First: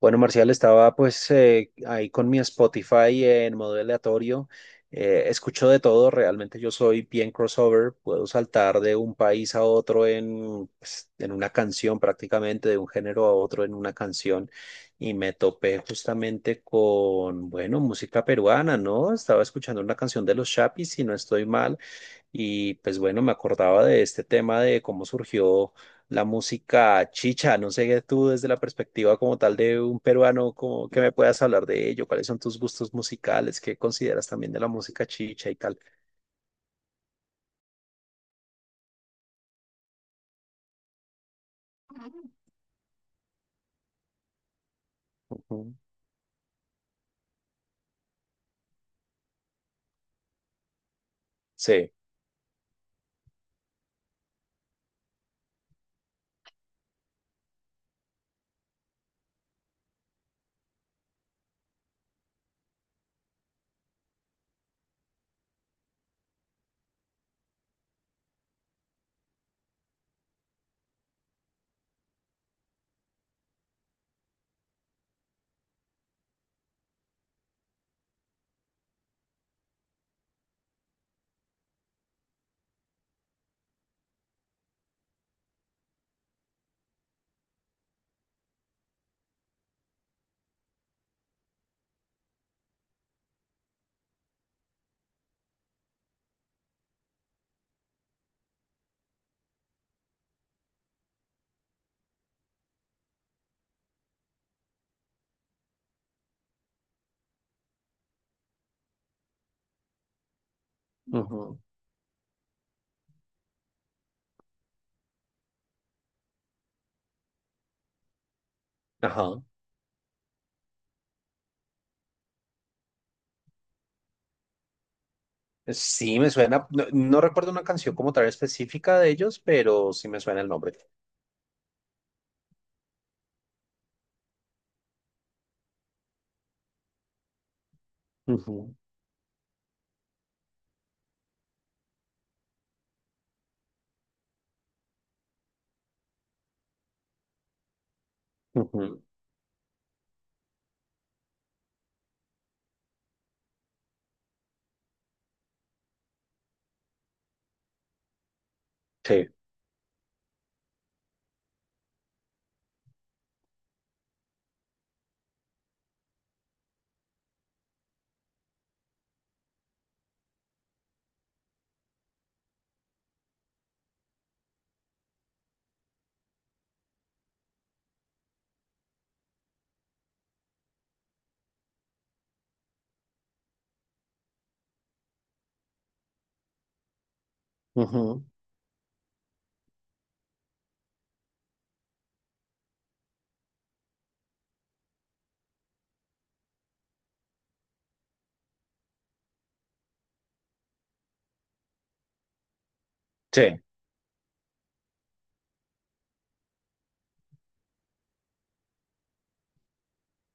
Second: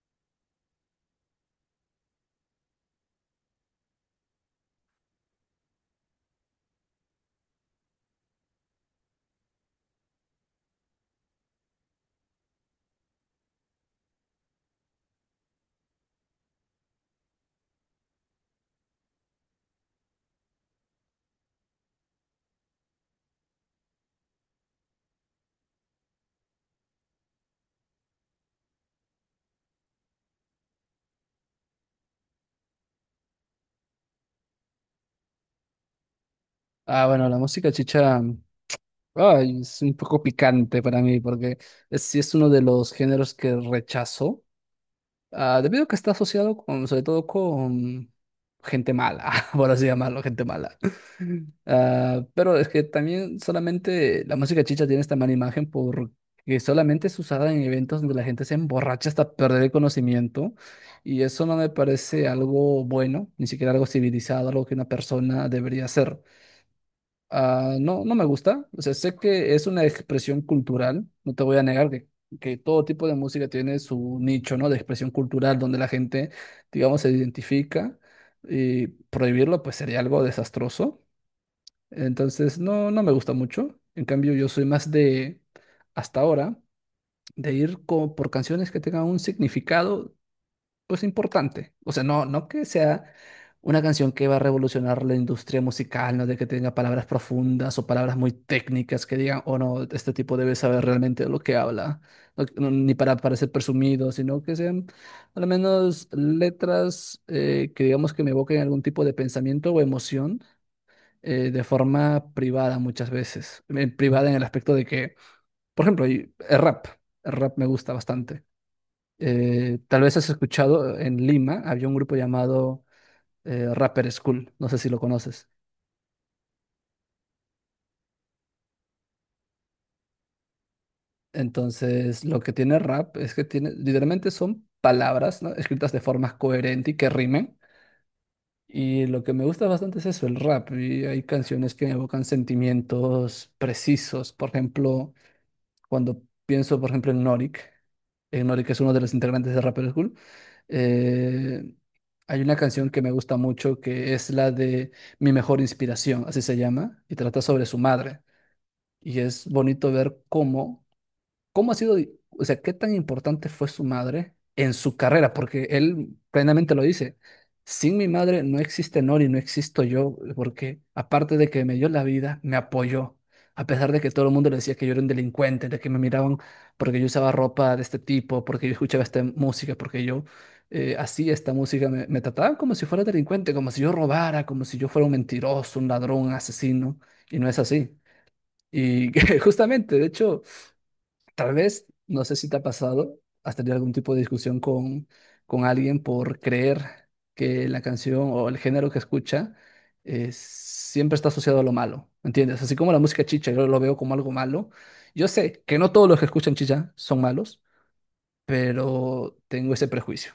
Bueno, Marcial, estaba pues ahí con mi Spotify en modo aleatorio. Escucho de todo, realmente yo soy bien crossover, puedo saltar de un país a otro pues, en una canción prácticamente, de un género a otro en una canción. Y me topé justamente con, bueno, música peruana, ¿no? Estaba escuchando una canción de los Chapis, si no estoy mal, y pues bueno, me acordaba de este tema de cómo surgió la música chicha. No sé tú desde la perspectiva como tal de un peruano, como que me puedas hablar de ello, cuáles son tus gustos musicales, qué consideras también de la música chicha y tal. Bueno, la música chicha es un poco picante para mí porque sí es uno de los géneros que rechazo, Ujú. debido a que está asociado con, sobre todo con gente mala, por así llamarlo, gente mala. Sí. Ah, pero es que también solamente la música chicha tiene esta mala imagen porque solamente es usada en eventos donde la gente se emborracha hasta perder el conocimiento y eso no me parece algo bueno, ni siquiera algo civilizado, algo que una persona debería hacer. Ah, no, no me gusta. O sea, sé que es una expresión cultural, no te voy a negar que todo tipo de música tiene su nicho, ¿no? De expresión cultural donde la gente, digamos, se identifica y prohibirlo pues sería algo desastroso. Entonces, no, no me gusta mucho. En cambio, yo soy más de, hasta ahora, de ir por canciones que tengan un significado pues importante. O sea, no, no que sea una canción que va a revolucionar la industria musical, no de que tenga palabras profundas o palabras muy técnicas que digan, oh no, este tipo debe saber realmente lo que habla, ni para parecer presumido, sino que sean al menos letras que digamos que me evoquen algún tipo de pensamiento o emoción. Ujú. De forma privada muchas veces. Privada en el aspecto de que, por ejemplo, el rap me gusta bastante. Ajá. Tal vez has escuchado, en Lima había un grupo llamado Rapper School, no sé si lo conoces. Sí, me suena, no, no recuerdo una canción como tal específica de ellos, pero sí me suena el nombre. Entonces, lo que tiene rap es que tiene, literalmente son palabras, ¿no? Escritas de forma coherente y que rimen. Ujú. Y lo que me gusta bastante es eso, el rap. Y hay canciones que evocan sentimientos precisos. Por ejemplo, cuando pienso, por ejemplo, en Norik es uno de Ujú. los integrantes de Rapper School. eh, Hay una canción que me gusta mucho que es la de Mi mejor inspiración, así se llama, y trata sobre su madre. Y Sí. es bonito ver cómo, ¿cómo ha sido, o sea, qué tan importante fue su madre en su carrera? Porque él plenamente lo dice, sin mi madre no existe Nori, no existo yo, porque aparte de que me dio la vida, me apoyó, a pesar de que todo el mundo le decía que yo era un delincuente, de que me miraban porque yo usaba ropa de este tipo, porque yo escuchaba esta música, porque yo hacía esta música, me trataban como si fuera delincuente, como si yo robara, como si yo fuera un mentiroso, un ladrón, un asesino, y no es así. Ujú. Y justamente, de hecho… Tal vez, no sé si te ha pasado, has tenido algún tipo de discusión con alguien por creer que la canción o el género que escucha siempre está asociado a lo malo, ¿entiendes? Así como la música chicha, Sí. yo lo veo como algo malo. Yo sé que no todos los que escuchan chicha son malos, pero tengo ese prejuicio.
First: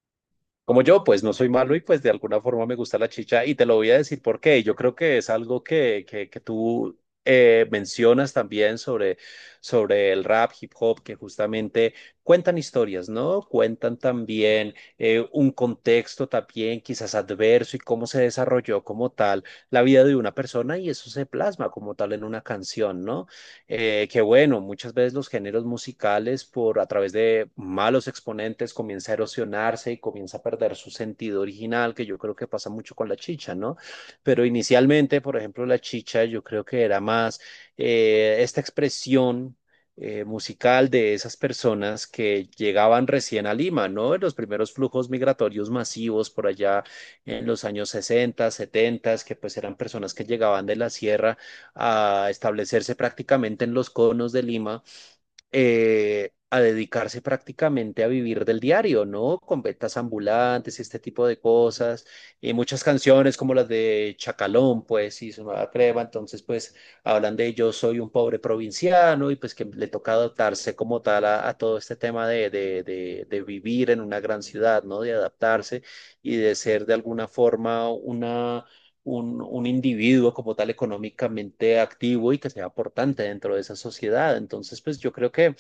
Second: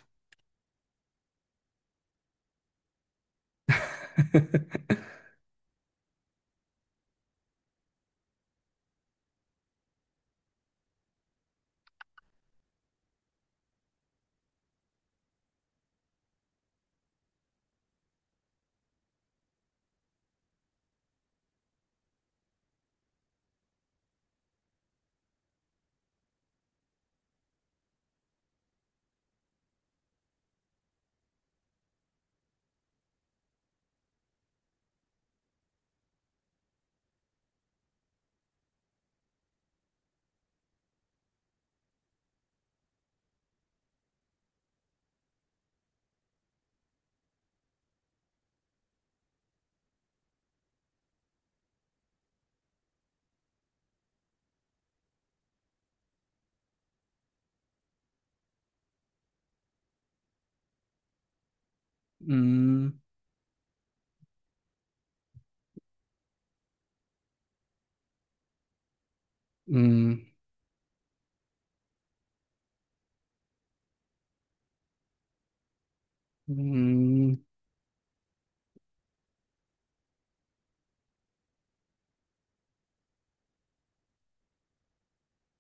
Como yo, pues no soy malo y pues de alguna forma me gusta la chicha y te lo voy a decir por qué. Yo creo que es algo que tú mencionas también sobre el rap, hip hop, que justamente cuentan historias, ¿no? Cuentan también un contexto también quizás adverso y cómo se desarrolló como tal la vida de una persona y eso se plasma como tal en una canción, ¿no? Que bueno, muchas veces los géneros musicales por a través de malos exponentes comienza a erosionarse y comienza a perder su sentido original, que yo creo que pasa mucho con la chicha, ¿no? Pero inicialmente, por ejemplo, la chicha yo creo que era más esta expresión musical de esas personas que llegaban recién a Lima, ¿no? En los primeros flujos migratorios masivos por allá en los años 60, 70, que pues eran personas que llegaban de la sierra a establecerse prácticamente en los conos de Lima, a dedicarse prácticamente a vivir del diario, ¿no? Con ventas ambulantes este tipo de cosas, y muchas Mm, canciones como las de Chacalón, pues, y su nueva crema, entonces, pues, hablan de yo soy un pobre provinciano y pues que le toca mm, adaptarse como tal a todo este tema de vivir en una gran ciudad, ¿no? De adaptarse y de ser de alguna mm, forma un individuo como tal económicamente activo y que sea aportante dentro de esa sociedad. Entonces, pues yo creo que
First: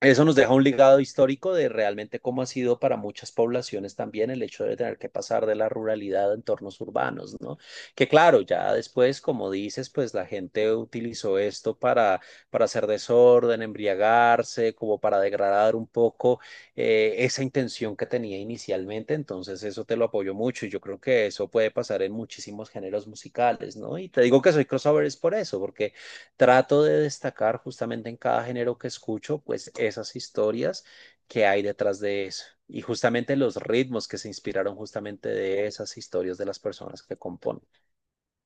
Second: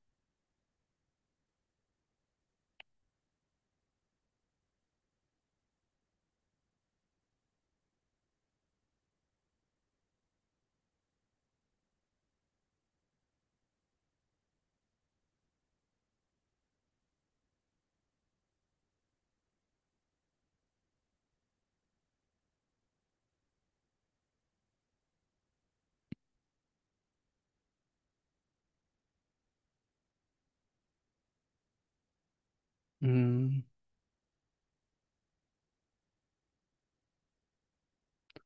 eso nos deja un legado histórico de realmente cómo ha sido para muchas poblaciones también el hecho de tener que pasar de la ruralidad a entornos urbanos, ¿no? Que claro, ya después, como dices, pues la gente utilizó esto para hacer desorden, embriagarse, como para degradar un poco esa intención que tenía inicialmente. Entonces, eso te lo apoyo mucho y yo creo que eso puede pasar en muchísimos géneros musicales, ¿no? Y te digo que soy crossover es por eso, porque trato de destacar justamente en cada género que escucho, pues esas historias que hay detrás de eso y justamente los mm. ritmos que se inspiraron justamente de esas historias de las personas que componen.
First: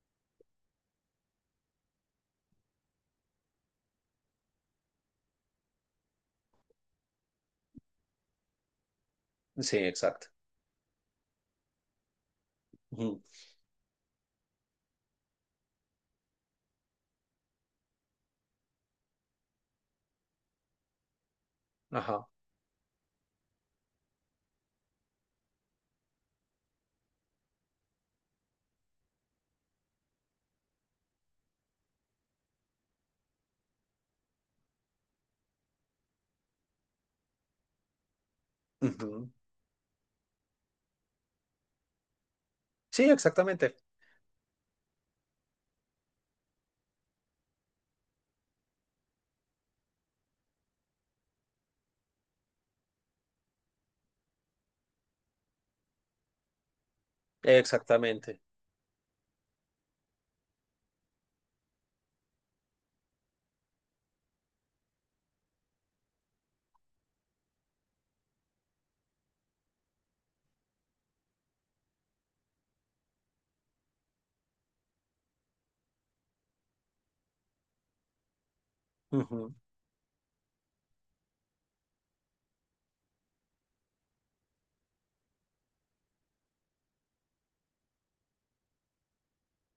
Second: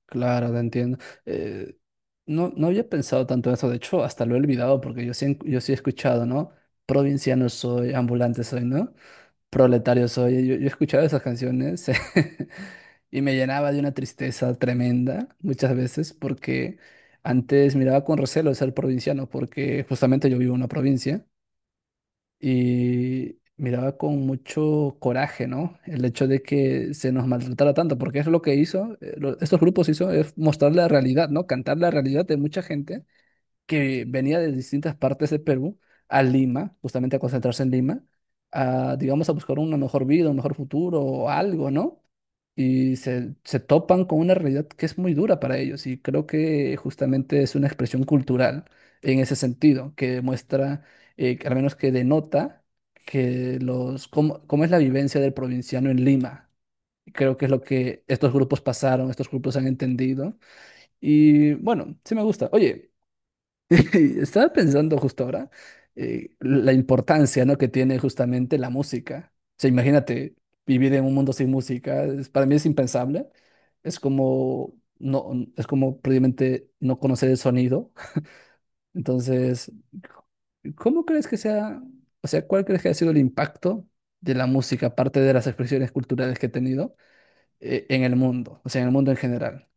Claro, te entiendo. Eh, no, no había pensado tanto en eso, de hecho, hasta lo he olvidado porque yo sí, yo sí he escuchado, ¿no? Provinciano soy, ambulante soy, ¿no? Sí, Proletario exacto. soy. Yo he escuchado esas canciones y Ujú. me llenaba de una tristeza tremenda muchas veces porque antes miraba con recelo ser provinciano porque justamente yo vivo en una provincia Ajá. y miraba con mucho coraje, ¿no? El hecho de que se nos maltratara tanto, porque es lo que hizo, estos grupos hizo, es mostrar la realidad, ¿no? Cantar la realidad de mucha gente que venía de distintas partes de Perú a Lima, justamente a concentrarse en Lima, a, digamos, Ujú. a buscar una mejor vida, un mejor futuro o algo, ¿no? Sí, Se exactamente. topan con una realidad que es muy dura para ellos y creo que justamente es una expresión cultural en ese sentido, que demuestra, que al menos que denota que los, cómo, cómo es la vivencia del provinciano en Lima. Y creo que es lo que estos Exactamente. grupos pasaron, estos grupos han entendido. Y bueno, sí me gusta. Oye, estaba pensando justo ahora la importancia, ¿no? Que tiene justamente la música. O sea, imagínate vivir en un mundo sin música, para mí es impensable. Es como no, es como prácticamente no conocer el sonido. Ujú. Entonces, ¿cómo crees que sea, o sea, cuál crees que ha sido el impacto de la música, aparte de las expresiones culturales que ha tenido en el mundo, o sea, en el mundo en general?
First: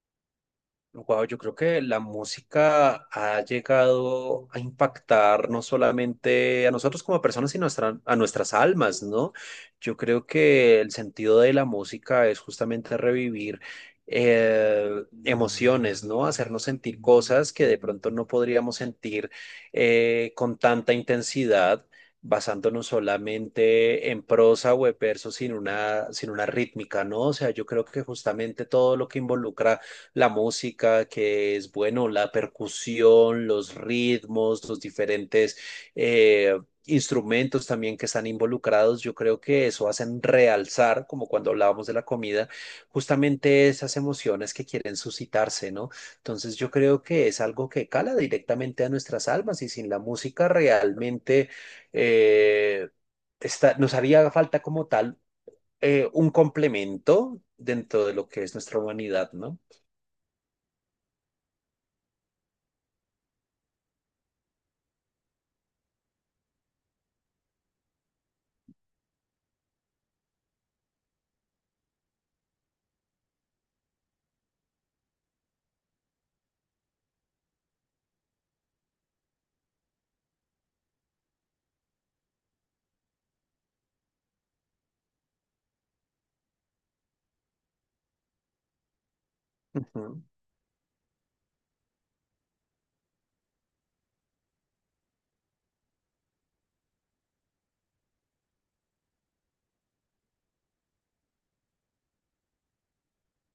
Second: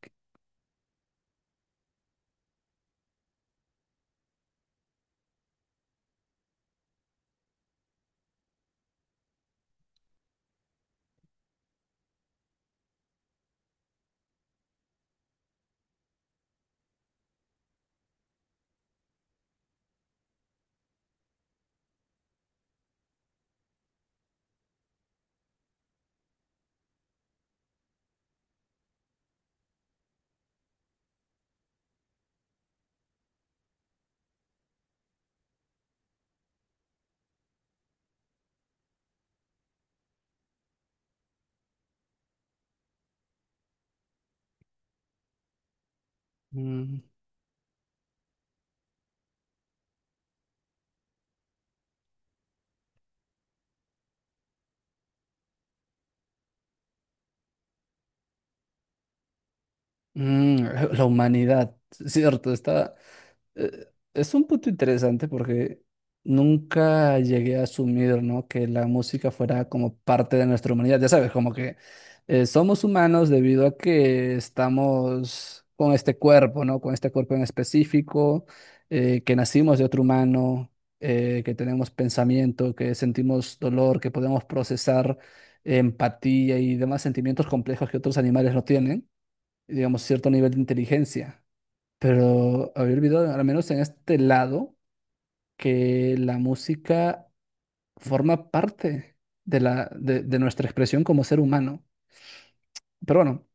Wow, yo creo que la música ha llegado a impactar no solamente a nosotros como personas, sino a nuestras almas, ¿no? Yo creo que el sentido de la música es justamente revivir eh, emociones, ¿no? Hacernos sentir cosas que de pronto no podríamos sentir con tanta intensidad, basándonos solamente en prosa o en verso sin una rítmica, ¿no? O sea, yo creo que justamente todo lo que involucra la música, que es, bueno, la percusión, los ritmos, los diferentes eh, instrumentos también que están involucrados. Yo creo que eso hacen realzar, como cuando hablábamos de la comida, justamente esas emociones que quieren suscitarse, ¿no? Entonces yo Mm, creo que es algo que cala directamente a nuestras almas y sin la música realmente eh, nos haría falta como tal un complemento dentro de lo que es nuestra humanidad, ¿no? mm, la humanidad, cierto, está. eh, es un punto interesante porque nunca llegué a asumir, ¿no? Que la música fuera como parte de nuestra humanidad. Ya sabes, como que somos humanos debido a que estamos con este cuerpo, ¿no? Con este cuerpo en específico, que nacimos de otro humano, que tenemos pensamiento, que sentimos dolor, que podemos procesar empatía y demás sentimientos complejos que otros animales no tienen, digamos, Ujú. cierto nivel de inteligencia. Pero había olvidado, al menos en este lado, que la música forma parte de de nuestra expresión como ser humano. Pero bueno,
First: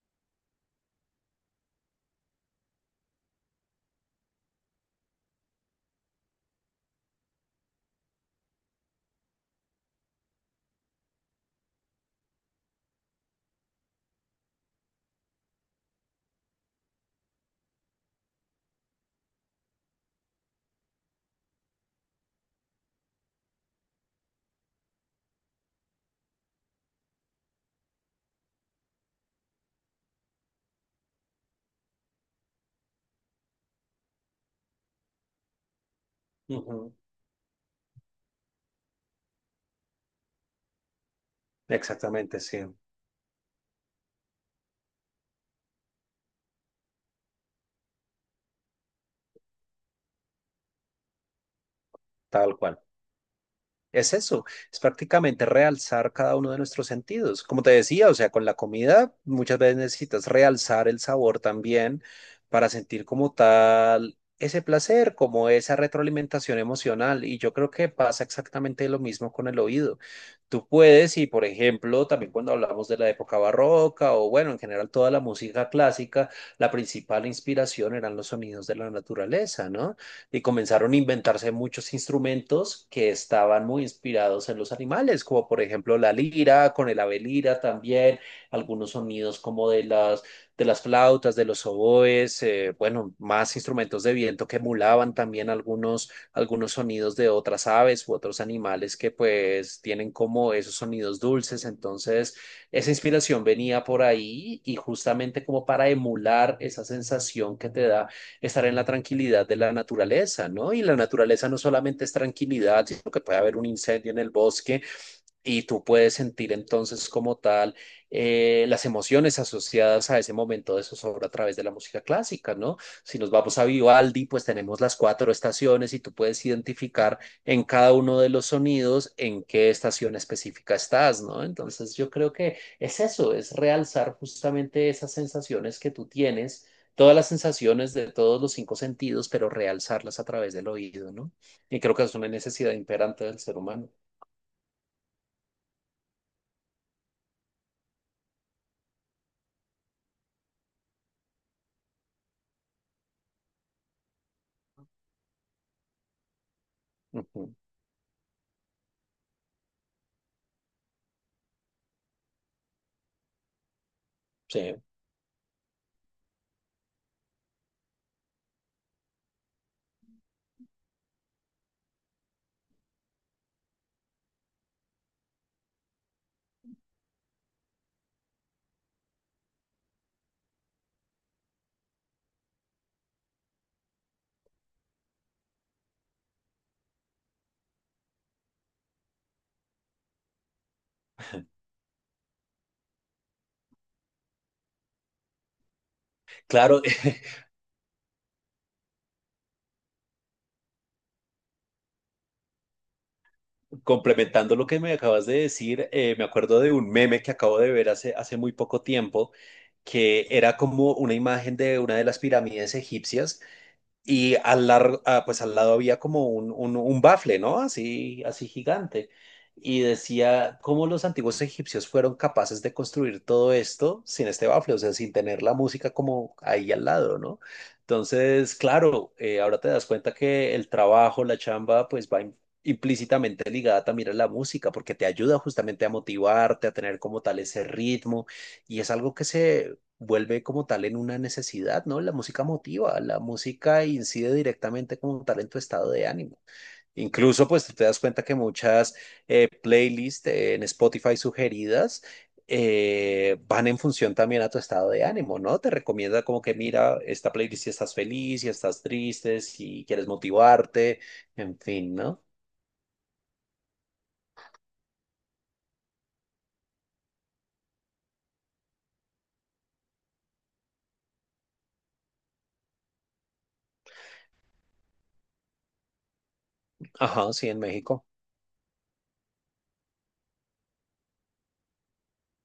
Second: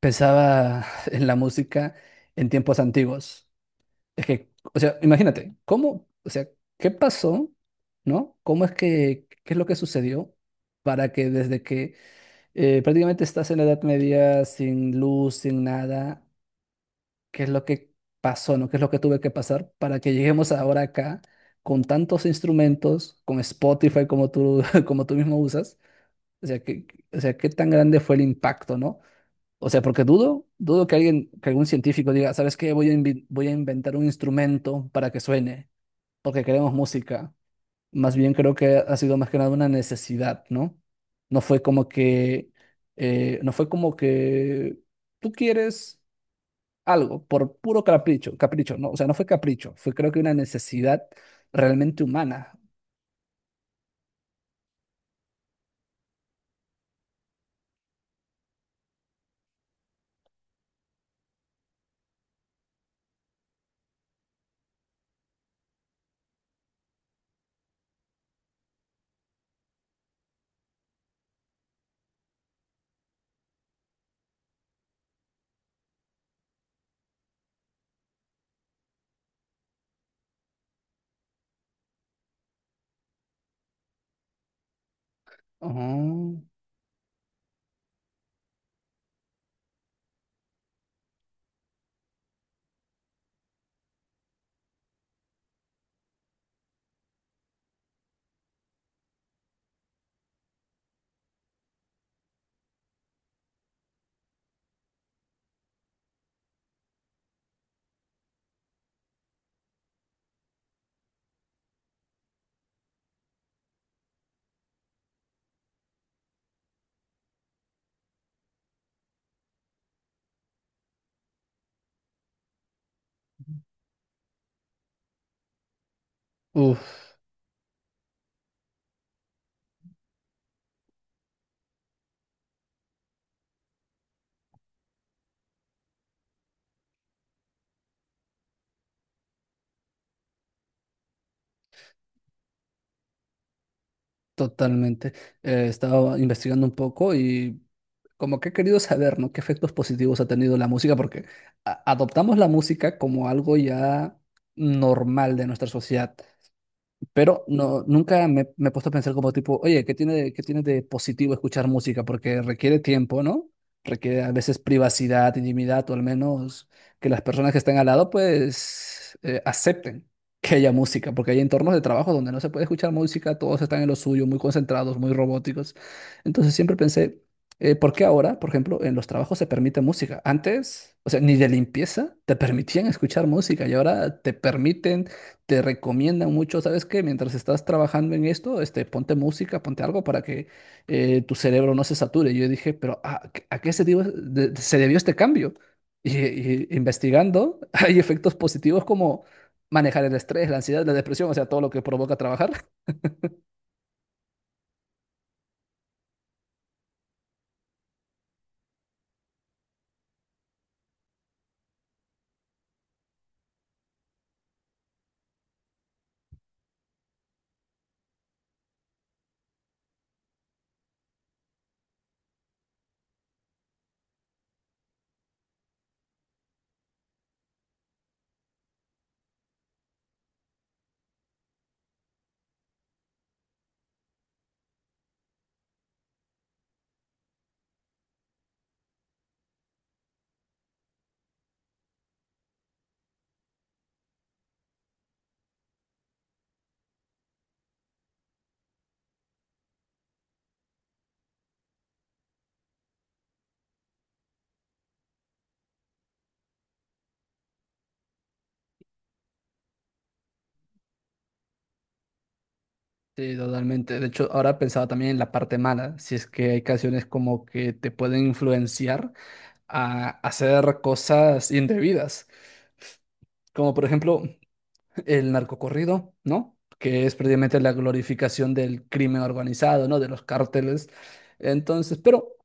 pensaba en la música en tiempos antiguos. Es que, o sea, imagínate, ¿cómo, o sea, qué pasó, ¿no? ¿Cómo es que, qué es lo que sucedió para que desde que prácticamente estás en la Edad Media sin luz, sin nada, qué es lo que pasó, ¿no? ¿Qué es lo que tuve que pasar para que lleguemos ahora acá con tantos instrumentos, con Spotify como tú, como tú mismo usas? O sea, que, o sea, ¿qué tan grande fue el impacto, ¿no? O sea, porque dudo, dudo que alguien, que algún científico diga, ¿sabes qué? Voy a, voy a inventar un instrumento para que suene, porque queremos Ujú. música. Más bien creo que ha sido más que nada una necesidad, ¿no? No fue como Exactamente, que, sí, no fue como que tú quieres algo por puro capricho, capricho, no, o sea, no fue capricho, fue creo que una necesidad realmente humana. tal cual. Es eso, es prácticamente realzar cada uno de nuestros sentidos. Como te decía, o sea, con la comida muchas veces necesitas realzar el sabor también para sentir como tal ese placer, como esa retroalimentación emocional. Y yo creo que pasa exactamente lo mismo con el oído. Tú puedes, y por ejemplo, también cuando hablamos de la época barroca o bueno, en general toda la música clásica, la principal inspiración eran los sonidos de la naturaleza, ¿no? Y comenzaron a inventarse muchos instrumentos que estaban muy inspirados en los animales, como por ejemplo la Oh, lira, con el ave lira también, algunos sonidos como de las flautas, de los oboes, bueno, más instrumentos de viento que emulaban también algunos sonidos de otras aves u otros animales que pues tienen como esos sonidos dulces, entonces... Esa inspiración venía por ahí y justamente como para emular esa sensación que te da estar en la tranquilidad de la naturaleza, ¿no? Y la naturaleza no solamente es tranquilidad, sino que puede haber un incendio en el bosque y tú puedes sentir entonces como tal las emociones asociadas a ese momento de zozobra a través de la música clásica, ¿no? Si nos vamos a Vivaldi, pues tenemos las cuatro estaciones y tú puedes uf, identificar en cada uno de los sonidos en qué estación específica estás, ¿no? Entonces yo creo que es eso, es realzar justamente esas sensaciones que tú tienes, todas las sensaciones de todos los cinco sentidos, pero realzarlas a través del oído, ¿no? Y creo que es una necesidad imperante del ser humano. totalmente. He estado investigando un poco y como que he querido saber, ¿no? ¿Qué efectos positivos ha tenido la música? Porque adoptamos la música como algo ya normal de nuestra sociedad. Pero Ujú. no, nunca me he puesto a pensar como tipo, oye, qué tiene de positivo escuchar música? Porque requiere tiempo, ¿no? Requiere a veces Sí. privacidad, intimidad, o al menos que las personas que estén al lado, pues, acepten que haya música, porque hay entornos de trabajo donde no se puede escuchar música, todos están en lo suyo, muy concentrados, muy robóticos. Entonces siempre pensé, ¿por qué ahora, por ejemplo, en los trabajos se permite música? Antes, o sea, ni de limpieza te permitían escuchar música y ahora te permiten te recomiendan mucho, ¿sabes qué? Mientras estás trabajando en esto, este, ponte música, ponte algo para que tu cerebro no se sature. Yo dije, pero a qué se, se debió este cambio? Y Claro, investigando, hay efectos positivos como manejar el estrés, la ansiedad, la depresión, o sea, todo lo que provoca trabajar. complementando lo que me acabas de decir, me acuerdo de un meme que acabo de ver hace muy poco tiempo, que era como una imagen de una de las pirámides egipcias. Y pues al lado había como un bafle, ¿no? Así, así gigante. Y decía cómo los antiguos egipcios fueron capaces de construir todo esto sin este bafle, o sea, sin tener la música como ahí al lado, ¿no? Entonces, claro, ahora te das cuenta que el trabajo, la chamba, pues va implícitamente ligada también a la música, porque te ayuda justamente a motivarte, a tener como tal ese ritmo, y es algo que se vuelve como tal en una necesidad, ¿no? La música motiva, la música incide directamente como tal en tu estado de ánimo. Incluso, pues tú te das cuenta que muchas playlists en Spotify sugeridas van en función también a tu estado de ánimo, ¿no? Te recomienda como que mira esta playlist si estás feliz, si estás triste, si quieres motivarte, en fin, ¿no? Sí, totalmente. De hecho, ahora pensaba también en la parte mala, si es que hay canciones como que te pueden influenciar a hacer cosas indebidas. Como por ejemplo, el narcocorrido, ¿no? Que es Ajá, sí, en precisamente la México. glorificación del crimen organizado, ¿no? De los cárteles. Entonces, pero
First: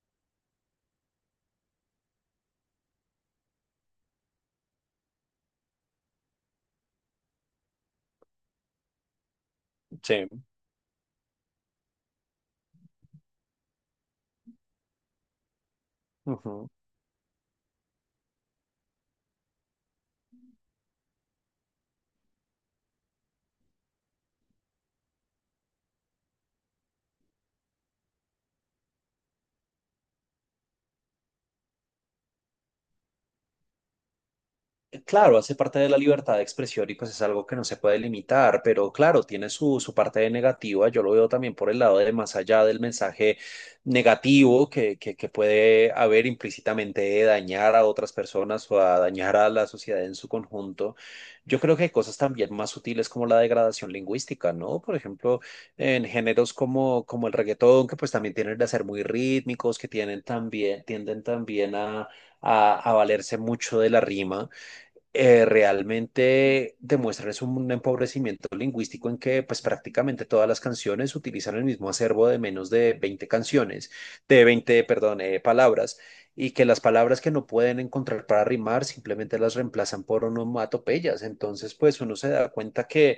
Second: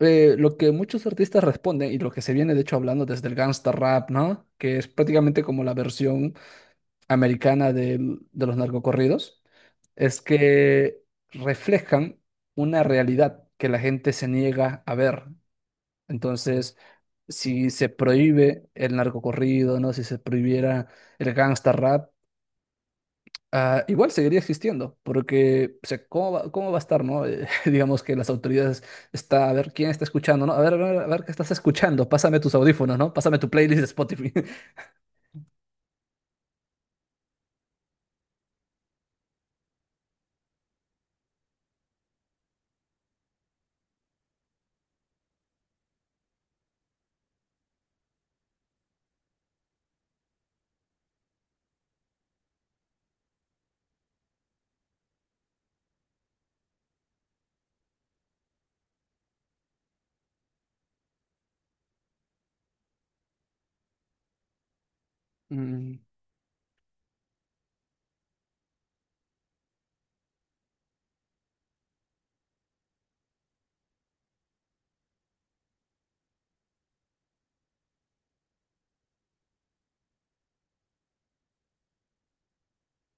lo que muchos artistas responden y lo que se viene de hecho hablando desde el gangsta rap, ¿no? Que es prácticamente como la versión americana de los narcocorridos, es Sí. que reflejan una realidad que la gente se niega a ver. Ujú. Entonces, si se prohíbe el narcocorrido, ¿no? Si se prohibiera el gangsta rap, ah, igual seguiría existiendo, porque, o sea, cómo va a estar, no? Digamos que las autoridades está, a ver, ¿quién está escuchando, no? A ver, a ver, a ver qué estás escuchando, pásame tus audífonos, ¿no? Pásame tu playlist de Spotify. Claro, hace parte de la libertad de expresión y pues es algo que no se puede limitar, pero claro, tiene su parte de negativa. Yo lo veo también por el lado de más allá del mensaje negativo que puede haber implícitamente de dañar a otras personas o a dañar a la sociedad en su conjunto. Yo creo que hay cosas también más sutiles como la degradación lingüística, ¿no? Por ejemplo, en géneros como el reggaetón, que pues también tienen de ser muy rítmicos, tienden también a valerse mucho de la rima Mm, realmente demuestran es un empobrecimiento lingüístico en que pues prácticamente todas las canciones utilizan el mismo acervo de menos de 20 canciones, de 20 perdón, palabras, y que las palabras que no pueden encontrar para rimar simplemente las reemplazan por onomatopeyas. Entonces, pues uno se da cuenta que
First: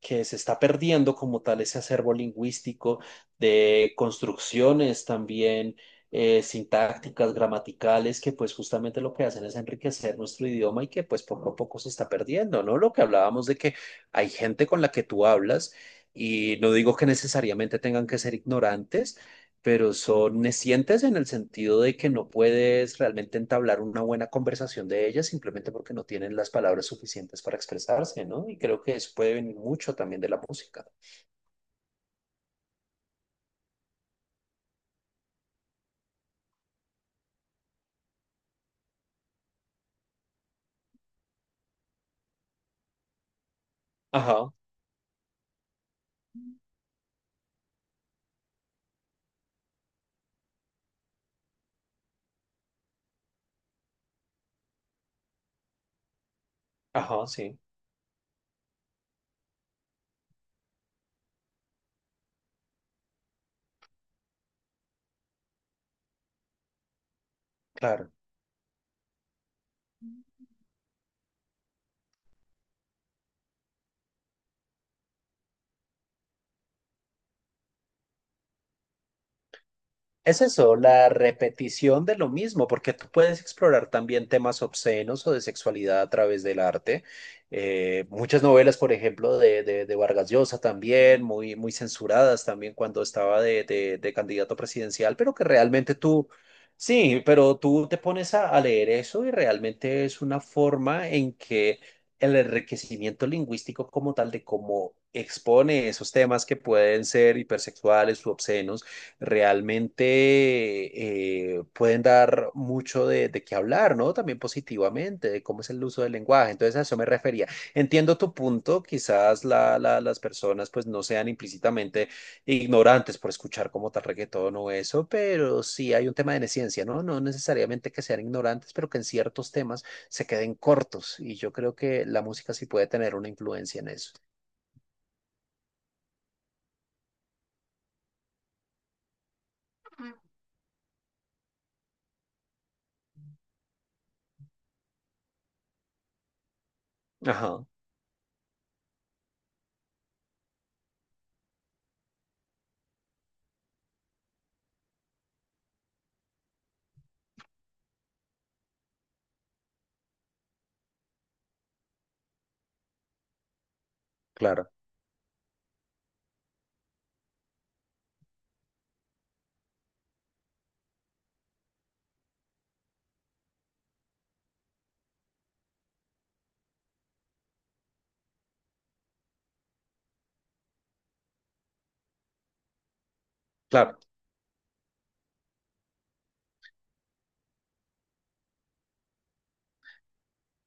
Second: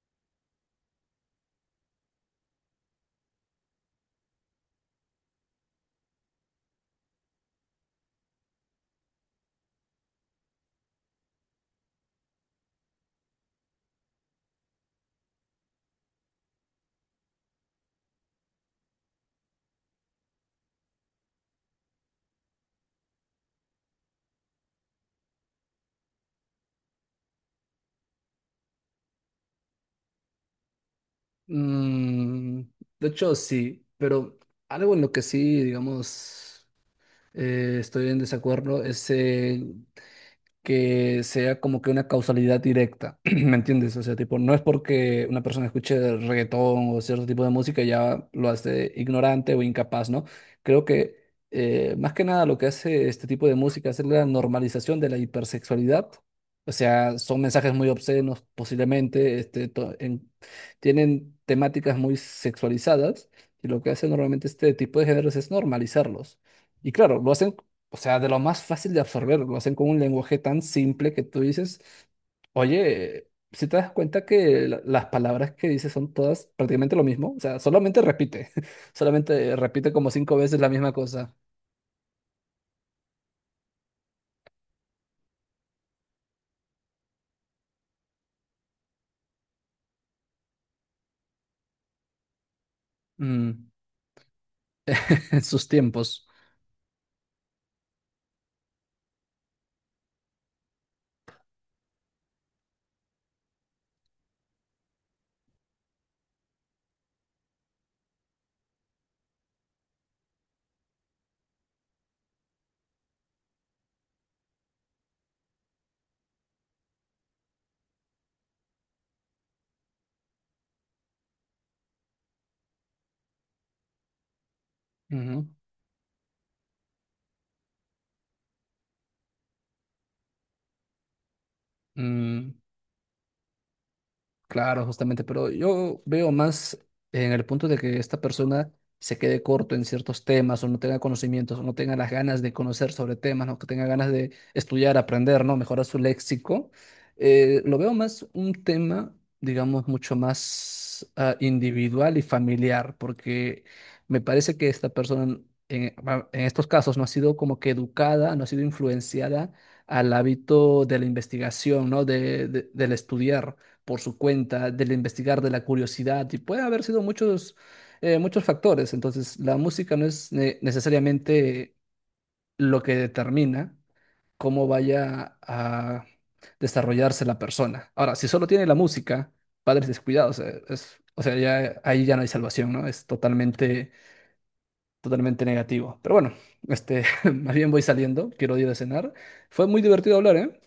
que se está perdiendo como tal ese acervo lingüístico de construcciones también sintácticas, gramaticales, que pues justamente lo que hacen es enriquecer nuestro idioma y que pues poco a poco se está perdiendo, ¿no? Lo que hablábamos de que hay gente con la que tú hablas y no digo que necesariamente tengan que ser ignorantes, pero son necientes en el sentido de que no puedes realmente entablar una buena conversación de ellas simplemente porque no tienen las palabras suficientes para expresarse, ¿no? Y creo que eso puede venir mucho también de la música. mm, de hecho, sí, pero algo en lo que sí, digamos, estoy en desacuerdo es que sea como que una causalidad directa, ¿me entiendes? O sea, tipo, no Ajá, es porque una persona escuche reggaetón o cierto tipo de música ya lo hace ignorante o incapaz, ¿no? Creo que más que nada lo que hace este tipo de música es la normalización de la hipersexualidad. O sea, ajá, son sí, mensajes muy obscenos posiblemente, este, tienen temáticas muy sexualizadas y lo que hace normalmente este tipo de géneros es normalizarlos. Y claro, lo hacen o claro. sea, de lo más fácil de absorber, lo hacen con un lenguaje tan simple que tú dices, oye, si te das cuenta que las palabras que dices son todas prácticamente lo mismo, o sea, solamente repite, solamente repite como cinco Es veces la eso, misma la cosa. repetición de lo mismo, porque tú puedes explorar también temas obscenos o de sexualidad a través del arte. Muchas novelas, por ejemplo, de Vargas Llosa también, muy, muy censuradas también cuando estaba de, Mm, de- de candidato presidencial, pero en que sus realmente tiempos. tú, sí, pero tú te pones a leer eso y realmente es una forma en que el enriquecimiento lingüístico como tal de cómo expone esos temas que pueden ser hipersexuales u obscenos realmente pueden dar mucho de qué hablar, ¿no? También positivamente, de cómo es el uso del lenguaje. Entonces a eso me refería. Entiendo tu punto, quizás las personas pues no sean implícitamente ignorantes por escuchar como tal reggaetón o eso, Ujú. pero sí hay un tema de neciencia, ¿no? No necesariamente que sean ignorantes, pero que en ciertos temas se queden cortos. Y yo creo que la Mm, música sí puede tener una influencia en eso. Claro, justamente, pero yo veo más en el punto de que esta persona se quede corto en ciertos temas o no tenga conocimientos o no tenga las ganas de conocer sobre temas, no que tenga ganas de estudiar, aprender, ¿no? Mejorar su léxico. Ajá, Lo veo más un tema, digamos, mucho más individual y familiar, porque me parece que esta persona en, en estos casos no ha sido como que educada, no ha sido influenciada al hábito de la investigación, ¿no? De, del estudiar por su cuenta, claro, del investigar, de la curiosidad, y puede haber sido muchos, muchos factores. Entonces, la música no es necesariamente lo que determina cómo vaya a desarrollarse la persona. Ahora, si solo tiene la música, padres descuidados, es, o sea, ya, ahí ya no hay salvación, ¿no? Es totalmente, claro. totalmente negativo. Pero bueno, este, más bien voy saliendo, quiero ir a cenar. Fue muy divertido hablar, ¿eh?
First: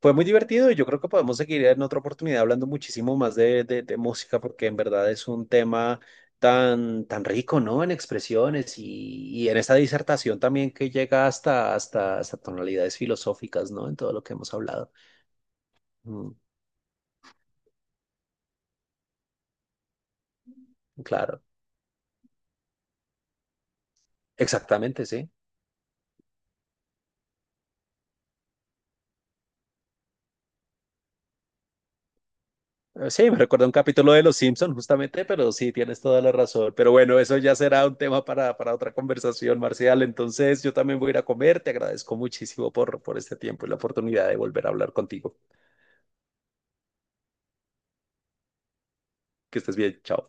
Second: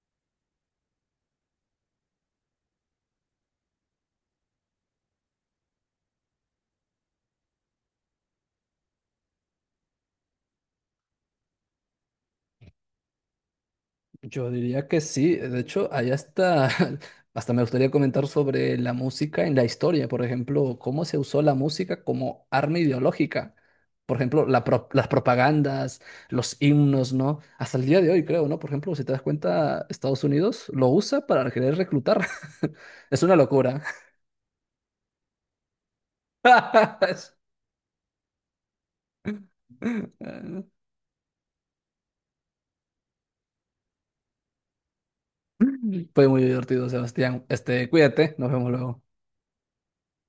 Fue muy divertido y yo creo que podemos seguir en otra oportunidad hablando muchísimo más de música porque en verdad es un tema tan, tan rico, ¿no? En expresiones y en esta disertación también que llega hasta tonalidades filosóficas, ¿no? En todo lo que Yo hemos diría hablado. que sí, de hecho, ahí Mm, hasta, hasta me gustaría comentar sobre la música en la historia, por ejemplo, cómo se usó claro, la música como arma ideológica, por ejemplo, exactamente, las sí. propagandas, los himnos, ¿no? Hasta el día de hoy, creo, ¿no? Por ejemplo, si te das cuenta, Estados Unidos lo usa para querer reclutar. Es Sí, una me recuerda un locura. capítulo de Los Simpson, justamente, pero sí, tienes toda la razón. Pero bueno, eso ya será un tema para otra conversación, Marcial. Entonces, yo también voy a ir a comer. Te agradezco muchísimo por este tiempo y la oportunidad de volver a hablar contigo. Fue muy divertido, Sebastián. Este, cuídate, nos vemos luego. Que estés bien. Chao.